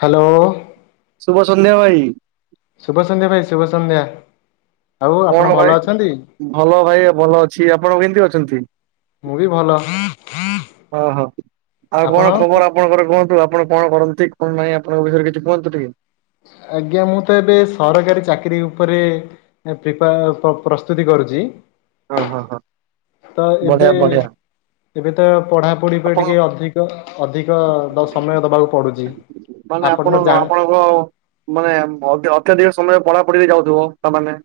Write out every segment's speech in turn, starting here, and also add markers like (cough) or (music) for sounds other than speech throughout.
Hello ଶୁଭ ସନ୍ଧ୍ୟା ଭାଇ ଶୁଭସନ୍ଧ୍ୟା ଭାଇ ଶୁଭସନ୍ଧ୍ୟା କଣ ଭାଇ ଭଲ ଭାଇ ଭଲ ଅଛି ଆପଣ କେମିତି ଅଛନ୍ତି? ମୁଁ ବି ଭଲ ଓହୋ ଆଉ ଆପଣ? କଣ ଖବର ଆ ଆପଣଙ୍କର କୁହନ୍ତୁ ଆପଣ କଣ କରନ୍ତି କଣ ନାହିଁ ଆପଣଙ୍କ ବିଷରେ କିଛି କୁହନ୍ତୁ ଟିକେ? ଆଜ୍ଞା ମୁଁ ତ ଏବେ ସରକାରୀ ଚାକିରି ଉପରେ ଏ ପ୍ରିପା ପ୍ର ପ୍ରସ୍ତୁତି କରୁଛି। ହଁ ହଁ ହଁ ତ ଏବେ ବଢିଆ ବଢିଆ ଏବେ ତ ପଢାପଢି ଉପ ଆପଣ ଟିକେ ଅଧିକ ଅଧିକ ସମୟ ଦବାକୁ ପଡୁଛି ମାନେ ତ ଆପଣ ଜାଣି ଆପଣ ହ (unintelligible) ମାନେ ଅତ୍ ଅତ୍ୟଧିକ ସମୟରେ ପଢାପଢିରେ ଯାଉଥିବ ତାମାନେ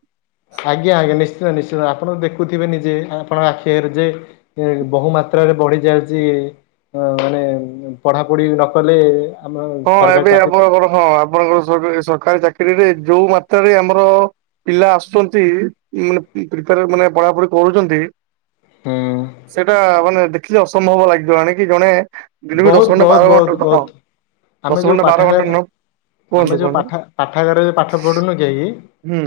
ଆଜ୍ଞା ଆଜ୍ଞା ନିଶ୍ଚିନ୍ତ ନିଶ୍ଚିନ୍ତ ଆପଣ ଦେଖୁଥିବେନି ଯେ ଆପଙ୍କ ଆଖିରେ ଯେ ଏ ବହୁ ମାତ୍ରାରେ ବଢି ଯାଉଛି ହ ମାନେ ପଢାପଢି ନ କଲେ ଆମ ହଁ ସରକାରୀ ଏବେ ଚାକିରି ଆପଣ କଣ ହଁ ଆପଣଙ୍କର ସରକାର ସରକାରୀ ଚାକିରିରେ ଯୋଉ ମାତ୍ରାରେ ଆମର ପିଲା ଆସୁଛନ୍ତି ମାନେ ପ୍ରିପୋର ମାନେ ପଢାପଢି କରୁଛନ୍ତି ହୁଁ। ସେଟା ମାନେ ଦେଖିଲେ ଅସମ୍ଭବ ଲାଗିଲାଣି କି ଜଣେ ଦିନ ବି ଦଶ ବହୁତ ଘଣ୍ଟା ବହୁତ ବାର ବହୁତ ଘଣ୍ଟା ହଁ ବହୁତ ଆମେ ଦଶ ଯୋଉ ଘଣ୍ଟେ ବାର ପାଠାଗାର ଘଣ୍ଟା ନଉ ଆମେ ଯୋଉ ପାଠ ପାଠାଗାରରେଉ ପାଠ ପଢୁନୁ କେହିକି ହୁଁ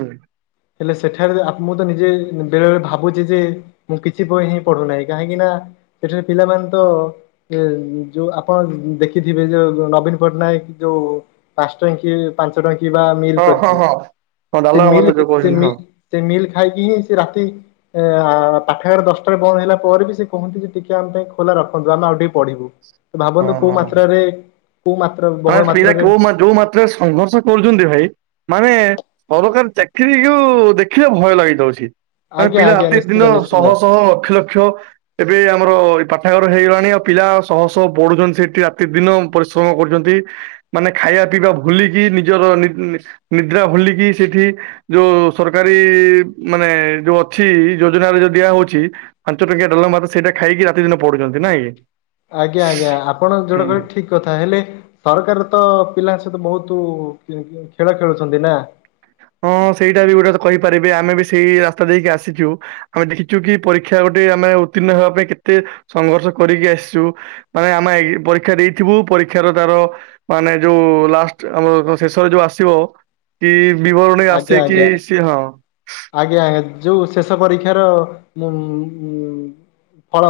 ହେଲେ ସେଠାରେ ଆପ ମୁଁ ତ ନିଜେ ବେଳେବେଳେ ଭାବୁଛି ଯେ ମୁଁ କିଛି ବହି ହିଁ ପଢୁନାହିଁ କାହିଁକି ନା ସେଠାରେ ପିଲାମାନେ ତ ଯୋଉ ଆପଣ ଦେଖିଥିବେ ଯୋଉ ନବୀନ ପଟ୍ଟନାୟକ ଯୋଉ ପାଷ୍ଟ କି ପାଞ୍ଚ ଟଙ୍କା ବା ମିଲ୍ ହଁ ହଁ କରିଛି ହଁ। ହଁ ସେ ଡାଲମା ମିଲ୍ ଭାତ ଯୋଉ ସେ କହୁଛନ୍ତି ହଁ। ମିଲ୍ ସେ ମିଲ୍ ଖାଇକି ହିଁ ସେ ରାତି ଏ ପାଖଘରେ ଦଶଟାରେ ବନ୍ଦ ହେଲା ପରେ ବି ସେ କୁହନ୍ତି ଯେ ଟିକେ ଆମ ପାଇଁ ଖୋଲା ରଖନ୍ତୁ ଆମେ ଆଉ ଟିକେ ପଢିବୁ ଭାବନ୍ତୁ କୋଉ ମାତ୍ରାରେ କୋଉ ମାତ୍ରା ମାନେ ବହୁଳ ପିଲା ମାତ୍ରାରେ କୋଉ ମାତା ଯୋଉ ମାତ୍ରାରେ ସଂଘର୍ଷ କରୁଛନ୍ତି ଭାଇ ମାନେ ସରକାରୀ ଚାକିରି ଯଉ ଦେଖିଲେ ଭୟ ଲାଗିଥାଉଛି ମାନେ ଆଜ୍ଞା ପିଲା ଆଜ୍ଞା ପ୍ରତି ଦିନ ନିଶ୍ଚିନ୍ତ ଶହ ନିଶ୍ଚିନ୍ତ ଶହ ଲକ୍ଷ ଲକ୍ଷ ଏବେ ଆମର ପାଠାଗାର ହେଇଗଲାଣି ଆଉ ପିଲା ଶହ ଶହ ପଢୁଛନ୍ତି ସେଠି ରାତି ଦିନ ପରିଶ୍ରମ କରୁଛନ୍ତି। (inaudible) ମାନେ ଖାଇବା ପିଇବା ଭୁଲିକି ନିଜର ନି-ନି ନିଦ୍ରା ଭୁଲିକି ସେଠି ଯୋଉ ସରକାରୀ-ଈ-ଈ ମାନେ ଯୋଉ ଅଛି ଯୋଜନାରେ ଯୋଉ ଦିଆ ହଉଛି ପାଞ୍ଚ ଟଙ୍କିଆ ଡାଲମା ଭାତ ସେଇଟା ଖାଇକି ରାତି ଦିନ ପଡୁଛନ୍ତି ନାଇଁ କି? ଆଜ୍ଞା-ଆଜ୍ଞା, ଆପଣ ଯୋଉଟା ହୁଁ। କହିଲେ ଠିକ୍ କଥା, ହେଲେ ସରକାର ତ ପିଲାଙ୍କ ସହିତ ବହୁତ (inaudible) ଖେଳ ଖେଳୁଛନ୍ତି ନା। ହଁ ସେଇଟା ବି ଗୋଟେ (inaudible) କହିପାରିବେ ଆମେ ବି ସେଇ ରାସ୍ତା ଦେଇକି ଆସିଛୁ। ଆମେ ଦେଖିଛୁ କି ପରୀକ୍ଷା ଗୋଟେ ଆମେ ଉତ୍ତୀର୍ଣ୍ଣ ହେବା ପାଇଁ କେତେ ସଂଘର୍ଷ କରିକି ଆସିଛୁ। ମାନେ ଆମେ ଏଇ ପରୀକ୍ଷା ଦେଇଥିବୁ ପରୀକ୍ଷାର ତାର ମାନେ ଯୋଉ ଲାଷ୍ଟ ଆମର ଶେଷରେ ଯୋଉ ଆସିବ କି ବିବରଣୀ ଆସେ କି ସିଏ ହଁ ଆଜ୍ଞା-ଆଜ୍ଞା ଯୋଉ ଶେଷ ପରୀକ୍ଷାର ଉଁ-ଉଁ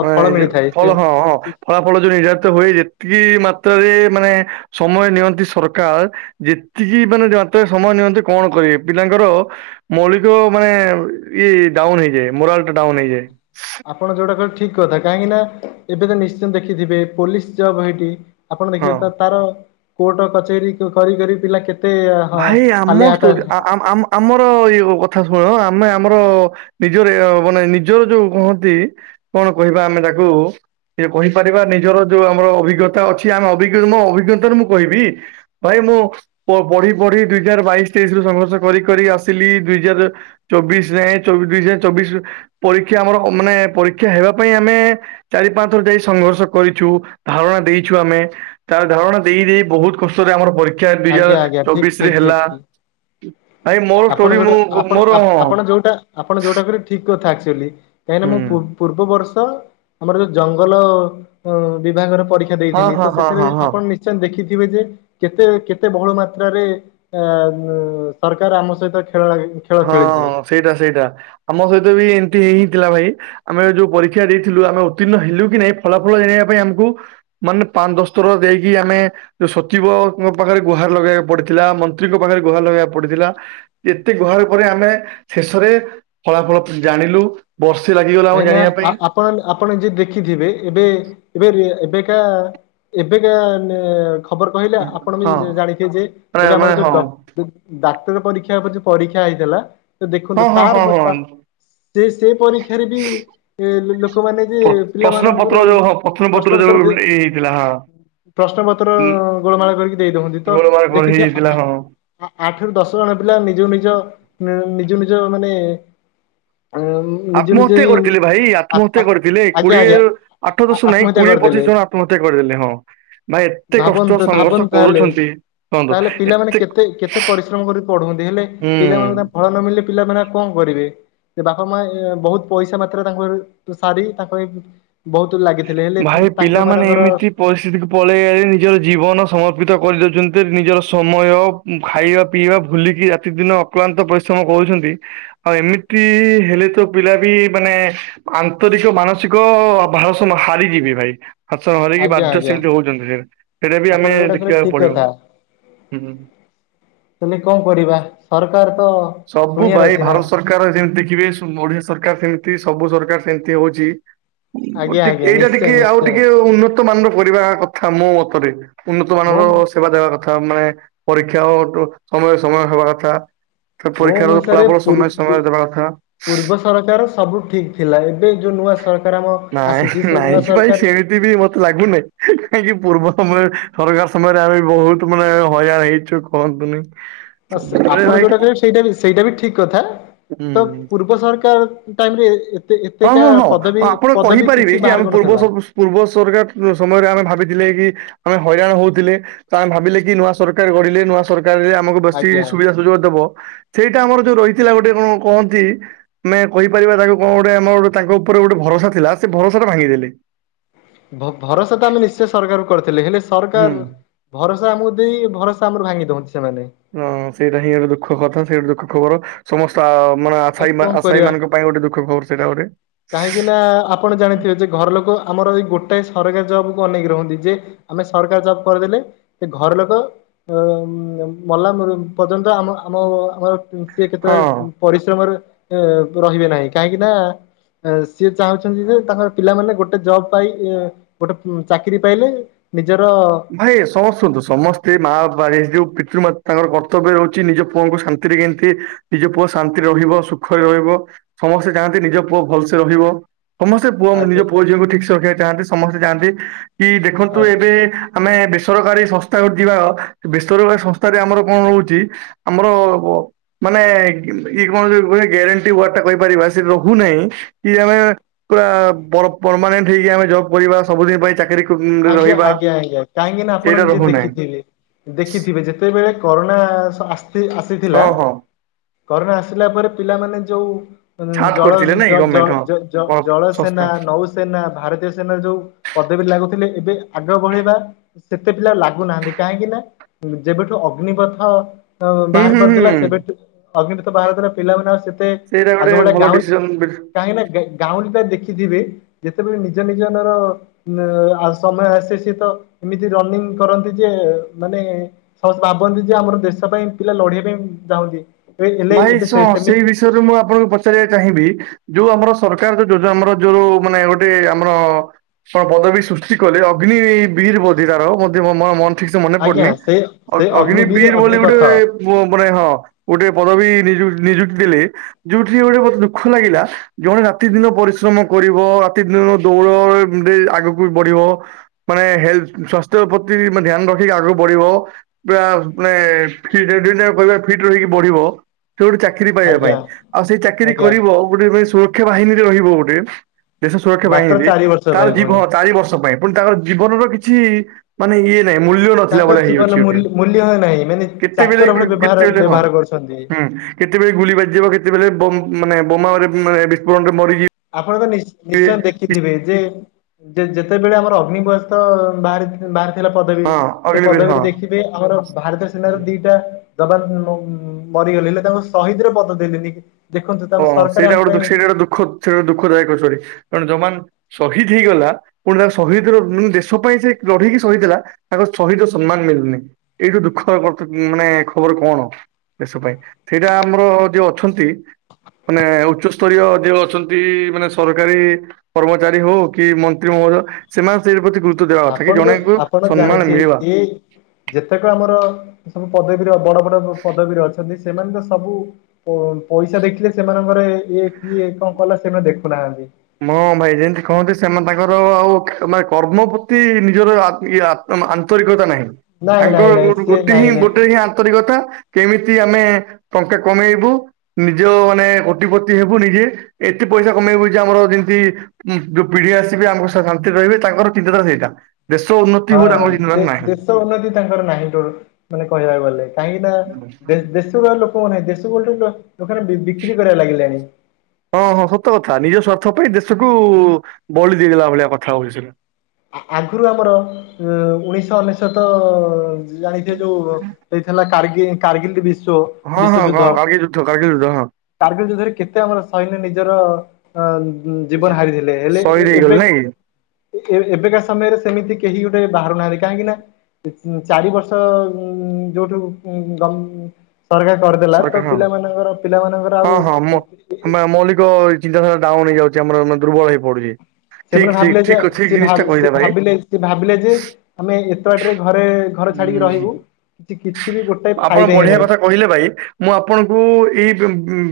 ହଁ ଏଇ ଯୋଉ ଫଳ, ହଁ-ହଁ ଫଳାଫଳ ଯୋଉ ନିର୍ଦ୍ଧାରିତ ହୁଏ ଯେତିକି ମାତ୍ରାରେ ମାନେ ସମୟ ନିଅନ୍ତି ସରକାର ଯେତିକି ମାନେ ମାତ୍ରାରେ ସମୟ ନିଅନ୍ତି କଣ କରିବେ ପିଲାଙ୍କର ମୌଳିକ ମାନେ ଇଏ ଡାଉନ ହେଇଯାଏ ମୋରାଲଟା ଡାଉନ ହେଇଯାଏ। ଆପଣ ଯୋଉଟା କହିଲେ ଠିକ କଥା କାହିଁକି ନା ଏବେ ତ ନିଶ୍ଚିତ ଦେଖିଥିବେ ପୋଲିସ ଜବ୍ ହେଇଠି ଆପଣ ହଁ ଦେଖିବେ ତ ତାର କୋର୍ଟ କଚେରୀ କରି କରି ପିଲା କେ ଭାଇ ଆମ ଷ୍ଟୋରୀ ଆ-ଆମ୍-ଆମ୍-ଆମର-ଅ-ଅ ଏଇ କଥା ଶୁଣ ଆମେ ଆମର ନିଜର ଏ ମାନେ ନିଜର ଯୋଉ କହନ୍ତି କଣ କହିବା ଆମେ ତାକୁ ଇଏ କହିପାରିବା ନିଜର ଯୋଉ ଆମର ଅଭିଜ୍ଞତା ଅଛି ଆମେ ଅଭିଜ୍ଞ ମୋ ଅଭିଜ୍ଞତାରୁ ମୁଁ କହିବି। ଭାଇ ମୁଁ ପ ପଢି ପଢି ଦୁଇ ହଜାର ବାଇଶି ତେଇଶିରୁ ସଂଘର୍ଷ କରି କରି ଆସିଲି ଦୁଇ ହଜାର ଚବିଶ ଯାଏଁ ଚବିଶେ ଚବିଶ, ପରୀକ୍ଷା ଆମର ମାନେ ପରୀକ୍ଷା ହେବା ପାଇଁ ଆମେ ଚାରି ପାଞ୍ଚ ଥର ଯାଇ ସଂଘର୍ଷ କରିଛୁ ଧାରଣା ଦେଇଛୁ ଆମେ। ତାର ଧାରଣା ଦେଇ-ଦେଇ ବହୁତ କଷ୍ଟରେ ଆମର ପରୀକ୍ଷା ଆଜ୍ଞା (unintelligible) ଆଜ୍ଞା ଠିକ ଠିକ ଠିକ ଠିକ ହ ଆପଣ ଯୋଉଟା ଆପଣ-ଆପ୍ ଆପଣ ଯୋଉଟା ଆପଣ ଯୋଉଟା କହିଲେ ଠିକ୍ କଥା ଆକ୍ଚୁଆଲି କାହିଁକିନା ହୁଁ ମୁଁ ପୂର୍ବ୍ ପୂର୍ବ ବର୍ଷ, ଆମର ଯୋଉ ଜଙ୍ଗଲ ଉଁ-ଉଁ ବିଭାଗର ପରୀ କ୍ଷା ହଁ ଦେଇଥିଲି ତ ହଁ ହଁ ସେଥିରେ ହଁ ହଁ ଆପଣ ନିଶ୍ଚ୍ ନିଶ୍ଚୟ ଦେଖିଥିବେ ଯେ କେତେ କେତେ ବହୁଳ ମାତ୍ରାରେ ଆ-ଆ-ଉଁ-ଉଁ ସର୍ କାର୍ ଆମ ସହିତ ଖେଳଇ ହଁ ସେଇଟା-ସେଇଟା, ଆମ ସହିତ ବି ଏମତି ହେଇଥିଲା ଭାଇ। ଆମେ ଯୋଉ ପରୀକ୍ଷା ଦେଇଥିଲୁ ଆମେ ଉତ୍ତୀର୍ଣ୍ଣ ହେଲୁ କି ନାହିଁ ଫଳାଫଳ ଜାଣିବା ପାଇଁ ଆମକୁ ମାନେ ପାଞ୍ଚ ଦଶ ଥର ଦେଇକି ଆମେ ଯୋଉ ସଚିବଙ୍କ ପାଖରେ ଗୁହାର ଲଗେଇବାକୁ ପଡିଥିଲା, ମନ୍ତ୍ରୀଙ୍କ ପାଖରେ ଗୁହାର ଲଗେଇବାକୁ ପଡିଥିଲା। କେତେ ଗୁହାର ପରେ ଆମେ ଶେଷରେ ଫଳାଫଳ ଜାଣିଲୁ। ବର୍ଷେ ଲାଗିିଗ କାହିଁନା ଆ-ଆପଣମାନେ ଆପଣ ଯେ ଦେଖିଥିବେ ଏବେ ଏବେର ଏବେକା ଏବେକା-ଆ-ଆ ନା ଖବର କହିଲେ ଆପଣ ବି ହଁ ଜା-ଜା-ଜାଣିଥିବେ ଯେ ମାନେ ଏବେ ଆମର ମାନେ ଯୋଉ ହଁ ଡକ୍ ଯୋଉ ଡାକ୍ତର ପରୀକ୍ଷା ପରେ ଯୋଉ ପରୀକ୍ଷା ହେଇଥିଲା ହଁ ଦେଖନ୍ତୁ ହଁ ହଁ ତାର (inaudible) ତା ହଁ ସେ-ସେ ପରୀକ୍ଷ୍ ସେଠାରେ ବି-ଇ ଏ ଲୋକମାନେ ଯେ ପ୍ର ପ୍ରଶ୍ନ ପତ୍ର ପିଲାମାନଙ୍କରୁ ଯୋଉ ହଁ ପ୍ରଶ୍ନ ଯୋଉ ପତ୍ର ଦେ (unintelligible) ଉଁ ପ୍ରଶ୍ନପତ୍ର-ଅ-ଅ-ଅ ଗୋଳମାଳ କରିକି ଦେଇ ଦଉଛନ୍ତି ତ ଗୋଳମାଳ କଣ ଦେଖିଥିବେ ହେଇଯାଇଥିଲା ଆ-ଆ-ଆ ହଁ ଆ-ଆଠରୁ ଦଶ ଜଣ ପିଲା ନିଜକୁ ନିଜ ନିଜକୁ ନିଜ ମାନେ ଆ-ଆ-ମ୍ ଆତ୍ମହତ୍ୟା କରିଥିଲେ ଭାଇ ଆତ୍ମହତ୍ୟା କରିଥିଲେ ଆଜ୍ଞା କୋଡିଏ ଆଜ୍ଞା ଆଠ ଦଶ ନାଇଁ ଆତ୍ମହତ୍ୟା କୋଡିଏ ପଚିଶ ଜଣ ଆତ୍ମହତ୍ୟା କରିଦେଲେ ହଁ। ଭାଇ ଏତେ କଷ୍ଟ ଭାବନ୍ତୁ ସଂଘର୍ଷ ଭାବନ୍ତୁ ତାହେଲେ କରୁଛନ୍ତି କୁହନ୍ତୁ ତାହେଲେ ପିଲାମାନେ ଏତେ କେତେ କେତେ ପରିଶ୍ରମ କରିିକି ପଢନ୍ତି ହେଲେ ପିଲାମାନଙ୍କୁ ହୁଁ। ତାଙ୍କ ଫଳ ନ ମିଳିଲେ ପିଲାମାନେ କଣ କରିବେ ବାପା ମା ଏ ବହୁତ ପଇସା ମାତ୍ରାରେ ତାଙ୍କର ସାରି ତାଙ୍କର ବହୁତ ଲାଗିଥିଲେ ହେଲେ ତାଙ୍କ ମାନଙ୍କର ପରିସ୍ଥିତି ପଳେଇ ଆଇଲେ ନିଜର ଜୀବନ ସମର୍ପିତ କରିଦେଉଛନ୍ତି ନିଜର ସମୟ ଖାଇବା ପିଇବା ଭୁଲିକି ପ୍ରତିଦିନ ଅକ୍ଲାନ୍ତ ପରିଶ୍ରମ କରୁଛନ୍ତି। ଆଉ ଏମିତି ହେଲେ ତ ପିଲା ବି ମାନେ ଆନ୍ତରିକ ମାନସିକ ଭାର ହାରିଯିବି ଭାଇ। ହାସ ହରେଇକି ଆଜ୍ଞା ବାଧ୍ୟ ଆଜ୍ଞା ସେମିତି ହଉଛନ୍ତି ସେ ସେଇଟା ବି ଆପଣ ଆମେ ଯୋଉଟା କହିଲେ ଦେଖିବାକୁ ଠିକ ପଡିବ କଥା ହୁଁ। ହେଲେ କଣ କରିବା ସରକାର ତ ସବୁ ଶୁଣିବାର ଭାଇ ଅଛି ନା ଭାରତ ସରକାର ଯେମିତି ଦେଖିବେ ଓଡିଆ ସରକାର ସେମିତି ସବୁ ସରକାର ସେମିତି ହଉଛି। ଆଜ୍ଞା ଟିକେ ଆଜ୍ଞା ଏଇଟା ନିଶ୍ଚୟ ଟିକେ ଆଉ ନିଶ୍ଚୟ ଟିକେ ଉନ୍ନତ ମାନର କରିବା କଥା ମୋ ମତରେ? ଉନ୍ନତ ମୋ ମାନର ସେବା ଦେବା କଥା ମାନେ ପରୀକ୍ଷା ସମୟ ସମୟ ହେବା କଥା। ତା ମୋ ପରୀକ୍ଷାର ଅନୁସାରେ ଫଳାଫଳ ପୁ ସମୟ ପ ସମୟରେ ଦେବା କଥା ପୂର୍ବ ସରକାର ସବୁ ଠିକ ଥିଲା ଏବେ ଯୋଉ ନୂଆ ସରକାର ଆମ ଆସିଛି ସେ ନୂଆ ସରକାର। ଏବେ ବି ମତେ ଲାଗୁନାହିଁ କାହିଁକି ପୂର୍ବ ସମୟ ସରକାର ସମୟରେ ଆମେ ବହୁତ ମାନେ ହଇରାଣ ହେଇଛୁ। କୁହନ୍ତୁନି। ଆସ ସବୁବେଳେ ଆପଣ ଭାଇ ଯୋଉଟା କହିବେ ସେଇଟା ବି ସେଇଟା ବି ଠିକ କଥା ତ ହୁଁ ପୂର୍ବ ସରକାର ଟାଇମରେ ହଁ ଏତେକା ହଁ ହଁ ପଦବୀ ଆପଣ ପଦବୀ କହିପାରିବେ କିଛି କି ଆମେ ବାହାର ପୂର୍ବ କରୁନଥିଲା ସବୁ ପୂର୍ବ ସରକାର ସମୟରେ ଆମେ ଭାବିଥିଲେ କି? ଆମେ ହଇରାଣ ହଉଥିଲେ ତମେ ଭାବିଲେ କି ନୂଆ ସରକାର ଗଢିଲେ ନୂଆ ସରକାରରେ ଆମକୁ ବସି ଆଜ୍ଞା ସୁବିଧା ସୁଯୋଗ ଦବ। ସେଇଟା ଆମର ଯୋଉ ରହିଥିଲା ଗୋଟେ କଣ କହନ୍ତି ଆମେ କହିପାରିବା ତାକୁ କଣ ଆମର ଗୋଟି ତାଙ୍କ ଉପରେ ଗୋଟେ ଭରସା ଥିଲା ସେ ଭରସା ଟା ଭାଙ୍ଗି ଦେଲେ। ଭ ଭରସା ତ ଆମେ ନିଶ୍ଚୟ ସରକାରଙ୍କୁ କରିଥିଲେ ହେଲେ ହୁଁ। ସରକାର ଭରସା ଆମକୁ ଦେଇ ଭରସା ଆମର ଭାଙ୍ଗି ଦଅନ୍ତି ସେମାନେ। ହଁ ସେଇଟା ହିଁ ଗୋଟେ ଦୁଃଖ କଥା ସେଇ ଗୋଟେ ଦୁଃଖ ଖବର। ସମସ୍ତ ମାନେ ଆ ଆଉ କଣ ଆସାଇ କରିବା ମାନଙ୍କ ପାଇଁ ଗୋଟେ ଦୁଃଖ ଖବର ସେଇଟା ଗୋଟେ। ନାଁ ଆପ ଆପଣ ଜାଣିଥିବେ ଯେ ଘର ଲୋକ ଆମର ଏଇ ଗୋଟାଏ ସରକାରୀ ଜବ୍ କୁ ଅନେକି ରୁହନ୍ତି ଯେ ଆମେ ସରକାର ଜବ୍ କରିଦେଲେ ସେ ଘର ଲୋକ ଅ ମଲା ପର୍ଯ୍ୟନ୍ତ ଆମ ଆମ ଆମର ସେ କ୍ଷେତରେ ହଁ। ପରି ସେ ସମୟରେ ଏ ରହିବେ ନାହିଁ କାହିଁକି ନା ଏ ସିଏ ଚାହୁଁଛନ୍ତି ଯେ ତାଙ୍କର ପିଲାମାନେ ଗୋଟେ ଜବ ପାଇଁ ଗୋଟେ ଚାକିରି ପାଇଲେ। ନିଜର ଭାଇ ସମସ୍ତୁନ୍ତୁ ସମସ୍ତେ ମା ବାପା ଯୋଉ ପିତୃମା ତାଙ୍କର କର୍ତ୍ତବ୍ୟ ରହୁଛି ନିଜ ପୁଅଙ୍କୁ ଶାନ୍ତିରେ କେମିତି ନିଜ ପୁଅ ଶାନ୍ତିରେ ରହିବ ସୁଖରେ ରହିବ ସମସ୍ତେ ଚାହାନ୍ତି ନିଜ ପୁଅ ଭଲସେ ରହିବ। ସମସ୍ତେ ପୁଅ ନିଜ ଆଜ୍ଞା ପୁଅ ଝିଅଙ୍କୁ ଠିକସ ରଖିବାକୁ ଚାହାନ୍ତି ସମସ୍ତେ ଚାହାନ୍ତି କି ଦେଖନ୍ତୁ ଆଜ୍ଞା ଏବେ ଆମେ ବେସରକାରୀ ସଂସ୍ଥା ଯିବା ବେସରକାରୀ ସଂସ୍ଥାରେ ଆମର କଣ ରହୁଚି? ଆମର ଅ ମାନେ ଇ କଣ ଗ୍ୟାରେଣ୍ଟି ୱାର୍ଡଟା କହିପାରିବା ସେଠି ରହୁନାହିଁ କି ଆମେ ପୁରା ପରମାନେଣ୍ଟ ହେଇକି ଆମେ ଜବ୍ କରିବା ସବୁଦିନ ପାଇଁ ଚାକିରି କ ଆଜ୍ଞା ରହିବା। ଆଜ୍ଞା ଆଜ୍ଞା କାହିଁକି ନା ଆପଣ ସେଇଟା ନିଜେ ରହୁନାହିଁ ଦେଖିଥିବେ ଦେଖିଥିବେ ଯେତେବେଳେ କରୋନା ଆସ୍ ଆସ୍ ଆସି ଥିଲା ହଁ ହଁ କରୋନା ଆସିଲା ପରେ ପିଲାମାନେ ଯୋଉ (unintelligible) ଉଁ ଛାଟ ଜଳ କରିଥିଲେ ନାଇଁ ଗଭର୍ଣମେଣ୍ଟ ହଁ। ଅ ସଂସ୍ଥା ଜଳସେନା ନୌ ସେନା ଭାରତୀୟ ସେନାର ଯୋଉ ପଦବୀ ଲାଗୁଥିଲେ ଏବେ ଆଗ ଭଳିବା। ସେତେ ପିଲା ଲାଗୁ ନାହାଁନ୍ତି କାହିଁକି ନା ଯେବେଠୁ ଅଗ୍ନିପଥ ହୁଁ ବାହାର୍ ହୁଁ କରିଦେଲା ହୁଁ ସେବେଠୁ ଅଗ୍ନିତ ଭାରତରେ ପିଲାମାନେ ଆଉ ସେ ମେ ସେଇଟା ଆଗ ଗୋଟେ ଭଳିଆ ଭଲ ଗାଁଉ ଡିସିସନ ବି। କାହିଁକି ନା ଗାଉଁଲି ଟା ଦେଖିଥିବେ ଯେତେବେଳେ ନିଜ ନିଜର ଆଉ ସମୟ ଆସେ ସିଏ ତ ଏମିତି ରନିଂ କରନ୍ତି ଯେ ମାନେ (unintelligible) ଭାବନ୍ତି ଯେ ଆମର ଦେଶ ପାଇଁ ପିଲା ଲଢିବା ପାଇଁ ଚାହୁଁଛି। ଭାଇ ସ ସେଇ ବିଷୟରେ ମୁଁ ଆପଣଙ୍କୁ ପ ପଚାରିବାକୁ ଚାହିଁବି ଯୋଉ ଆମର ସରକାର ଯୋଉ ଯୋଜ ଆମର ଯୋଉ ମାନେ ଗୋଟେ ଆମର ହଁ ପଦବୀ ସୃଷ୍ଟି କଲେ ଅଗ୍ନି ବିର୍ ବୋଧିକାର ମ (unintelligible) ଠିକ୍ ସେ ମନେ ଆଜ୍ଞା ପଡୁନି ସେ ସେ ଅଗ୍ନିବୀର ଅଗ୍ନିିବୀର୍ ବୋଲି ଗୋଟେ ଅଗ୍ନିପଥ ମାନେ ହଁ ଗୋଟେ ପଦ ବି ନିଯୁକ୍ତି ନିଯୁକ୍ତି ଦେଲେ ଯୋଉଠି ଗୋଟେ ମୋତେ ଦୁଃଖ ଲାଗିଲା। ଜଣେ ରାତିଦିନ ପରିଶ୍ରମ କରିବ ରାତିଦିନ ଦୌଡ଼ରେ ଏମିତି ଆଗକୁ ବଢିବ ମାନେ ହେଲ୍ପେ ସ୍ୱାସ୍ଥ୍ୟ ପ୍ରତି ମାନେ ଧ୍ୟାନ ରଖିକି ଆଗକୁ ବଢିବ। ପୁରା ମାନେ କହିବା ଫିଟ୍ (unintelligible) ରହିକି ବଢିବ ସେ ଗୋଟେ ଚାକିରି ପାଇବା ପାଇଁ ଆଜ୍ଞା ଆଉ ସେଇ ଚାକିରି ଆଜ୍ଞା କରିବ ଗୋଟେ ଭାଇ ସୁରକ୍ଷା ବାହିନୀରେ ରହିବ ଗୋଟେ। ଦେଶ ସୁରକ୍ଷା ମାତ୍ର ବାହିନିରେ ଚାରି ବର୍ଷ ତାର ପାଇଁ ଜୀବ ପୁଣି ଚାରି ବର୍ଷ ପାଇଁ। ପୁଣି ତାଙ୍କର ଜୀବନର କିଛି ମାନେ ଇଏ ମୂଲ୍ୟ ର। ତାଙ୍କ ଜୀବନ ମୂଲ୍ୟ ନାହିଁ ମାନେ କେତେବେଳେ ଚାକର ଭଳି ବ୍ୟବହାର କେତେବେଳେ ହଁ ବ୍ୟବହାର କରୁଛନ୍ତି। ହୁଁ କେତେବେଳେ ଗୁଳି ବାଜିଯିବ କେତେବେଳେ ମାନେ ବୋମା ବିସ୍ଫୋରଣରେ ମରିଯି। ଆପଣ ତ ନିଶ୍ଚ ନିଶ୍ଚୟ ଦେଖିଥିବେ ଯେ ଯେତେବେଳେ ଆମର ଅଗ୍ନିବସ୍ ବାହାରି। ବାହାରିଥିଲା ପଦବୀ ହଁ ସେ ଅଗ୍ନିବିର ହଁ ପଦବୀରେ ଦେଖିବେ ଆମର ଭାରତୀୟ ସେନାର ଦିଟା ଜବାନ ମ ମରିଗଲେ ହେଲେ ତାଙ୍କୁ ସହିଦରେ ପ୍ରଦ ଦେଲେନି ଦେଖନ୍ତୁ ତାଙ୍କ ସରକାର ଆମ ପାଇଁ ପଛରେ ଦୁଃଖଦାୟକ ଶରୀ ଜଣେ ଜବାନ ସହିଦ୍ ହେଇଗଲା ପୁଣି ତା ସହିୀଦ୍ ରୁ ଦେଶ ପାଇଁ ସେ ଲଢେଇକି ସହିଦ୍ ହେଲା ତାକୁ ସହିଦ୍ ର ସମ୍ମାନ ମିଳୁନି ଏଇଠୁ ଦୁଃଖ ମାନେ ଖବର କଣ ଦେଶ ପାଇଁ ସେଇଟା ଆମର ଯୋଉ ଅଛନ୍ତି। ମାନେ ଉଚ୍ଚସ୍ତରୀୟ ଯେଉ ଅଛନ୍ତି ମାନେ ସରକାରୀ କର୍ମଚାରୀ ହଉ କି ମନ୍ତ୍ରୀ ମେହଦୟ ସେମାନେ ସେଇ ପ୍ରତି ଦେବା କଥା କି ଆପଣ ତ ଜଣେଙ୍କୁ ଆପଣ ସମ୍ମାନ ମିଳିବା। ଜାଣିଥିବେ ଏ ଯେତେକ ଆମର ସବୁ ପଦବୀର ବଡ ବଡ ପଦବୀରେ ଅଛନ୍ତି ସେମାନେ ତ ସବୁ ପଇସା ଦେଖିଲେ ସେମାନଙ୍କର ଇ କିଏ କଣ କଲା ସେମାନେ ଦେଖୁନାହାନ୍ତି। ହଁ ଭାଇରେ ଯେମିତି କହନ୍ତି ସେମାନେ ତାଙ୍କର ଆଉ ମାନେ କର୍ମ ପ୍ରତି ନିଜର ଆଖିରା ଆନ୍ତରିକତା ନାହିଁ ନାଇଁ ତାଙ୍କ ନାଇଁ ନାଇଁ ସିଏ ଗୋଟେ ହିଁ ନାଇଁ ନାଇଁ ଗୋଟେ ହିଁ ଆନ୍ତରିକତା କେମିତି ଆମେ ଟଙ୍କା କମେଇବୁ ନିଜ ମାନେ କୋଟିପତି ହେବୁ ନିଜେ ଏତେ ପଇସା କମେଇବୁ ଆମର ଯେମିତି ଯୋଉ ପିଢି ଆସିବେ ଆମକୁ ଶାନ୍ତିରେ ରହିବେ ତାଙ୍କର ଚିନ୍ତା ଧାରା ସେଇଟା। ଦେଶ ଉନ୍ନତି ହଁ କୁ ତାଙ୍କର ଦେ ଜିତିବାର ନାହିଁ।। ଦେଶ ଉନ୍ନତି ତାଙ୍କର ନାହିଁ ମାନେ କହିବାକୁ ଗଲେ କାହିଁକି ନା ଦେଶର ଲୋକ କଣଦେଶ ଗୋଟେ ଗୋଟେ ଦୋକାନ ବି ବିକ୍ରି କରିବାରେ ଲାଗିଲାଣି ହଁ ହଁ ସତ କଥା ନିଜ ସ୍ୱାର୍ଥ ପାଇଁ ଦେଶକୁ ବଳି ଦେଇ ଦେଲାଭଳିଆ କଥା ହେଉଛି ସେ ଆଗରୁ ଆମର ଉଣେଶହ ଅନେଶତ ଜାଣିଥିବେ ଯୋଉ ସେଇଥିଲା କାରଗି କାର୍ଗିଲ ବିଶ୍ୱଵ ହଁ ହଁ ହଁ କାର୍ଗ ଲିଯୁଦ୍ଧ କାର୍ଗଜ ଯୁଦ୍ଧ ହଁ। କାର୍ଗିଲ ଯୁଦ୍ଧରେ କେତେ ଆମର ସୈନ୍ୟ ନିଜର ଅ ଜୀବନ ହାରି ଦେଲେ ହେଲେ ସହିଦ ହେଇଗଲେ ଏବେ ନାଇଁ କି ଏ ବେକା ସମୟରେ ସେମିତି କେହି ଗୋଟେ ବାହାରୁନାହାନ୍ତି କାହିଁକି ନା? ଚାରି ବର୍ଷ ଯୋଉଠୁ ଗ ସରକାର କରିଦେଲା ତ ସରକାର ହଁ ପିଲାମାନଙ୍କର ପିଲାମାନଙ୍କର ହଁ ଆଉ ହଁ ମୋ ଆମେ ମୌଳିକ ଚିନ୍ତାଧାରା ଡାଉନୁହେଇଯାଉଛି ଆମରଦୁର୍ବଳ ହେଇ ପଡୁଛି। ଠିକ ସେମାନେ ଠିକ ଭାବିଲେ ଯେ ଠିକ ଠିକ ସେ ଭା ଜିନିଷଟା କହିଲେ ସେ ଭାଇ। ଭାବିଲେ ସେ ଭାବିଲେ ଯେ ଆମେ ଏତେବାଟରେ ଘରେ ଘରେ ଛାଡିକି ହୁଁ। ରହିବୁ କି କିଛି ବି ଗୋଟେ ଆପଣ ଫାଇଦା ହିଁ ବଢିଆ ନାହିଁ। କଥା କହିଲେ ଭାଇ ମୁଁ ଆପଣଙ୍କୁ ଏଇ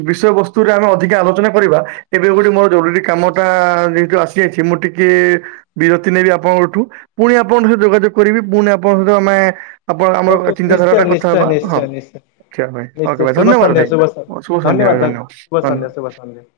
ବିଷୟ ବସ୍ତୁରେ ଆମେ ଅଧିକା ଆଲୋଚନା କରିବା ଏବେ ଗୋଟେ ମୋର ଜରୁରୀ କାମଟା ଯେହେତୁ ଆସିଯାଇଛି ମୁଁ ଟିକେ ବିରତି ନେବି ଆପଣଙ୍କଠୁ ପୁଣି ଆପଣଙ୍କ ସହିତ ଯୋଗାଯୋଗ କରିବି ପୁଣି ଆପଣଙ୍କ ସହିତ ଆମେ ଆପଣ ଓକେ ଆମର ଚିନ୍ତାଧାରା ନିଶ୍ଚୟ ଟା କଥା ନିଶ୍ଚୟ ହବା ନିଶ୍ଚୟ ହଁ ନିଶ୍ଚୟ ରଖିବା ପାଇଁ। ନିଶ୍ଚୟ ଶୁଭ ଧନ୍ୟବାଦ ସନ୍ଧ୍ୟା ଭାଇ ଶୁଭ ଶୁଭ ସନ୍ଧ୍ୟା ଭାଇ ଧନ୍ୟବାଦ ଧନ୍ୟବାଦ ହୁଁ। (unintelligible)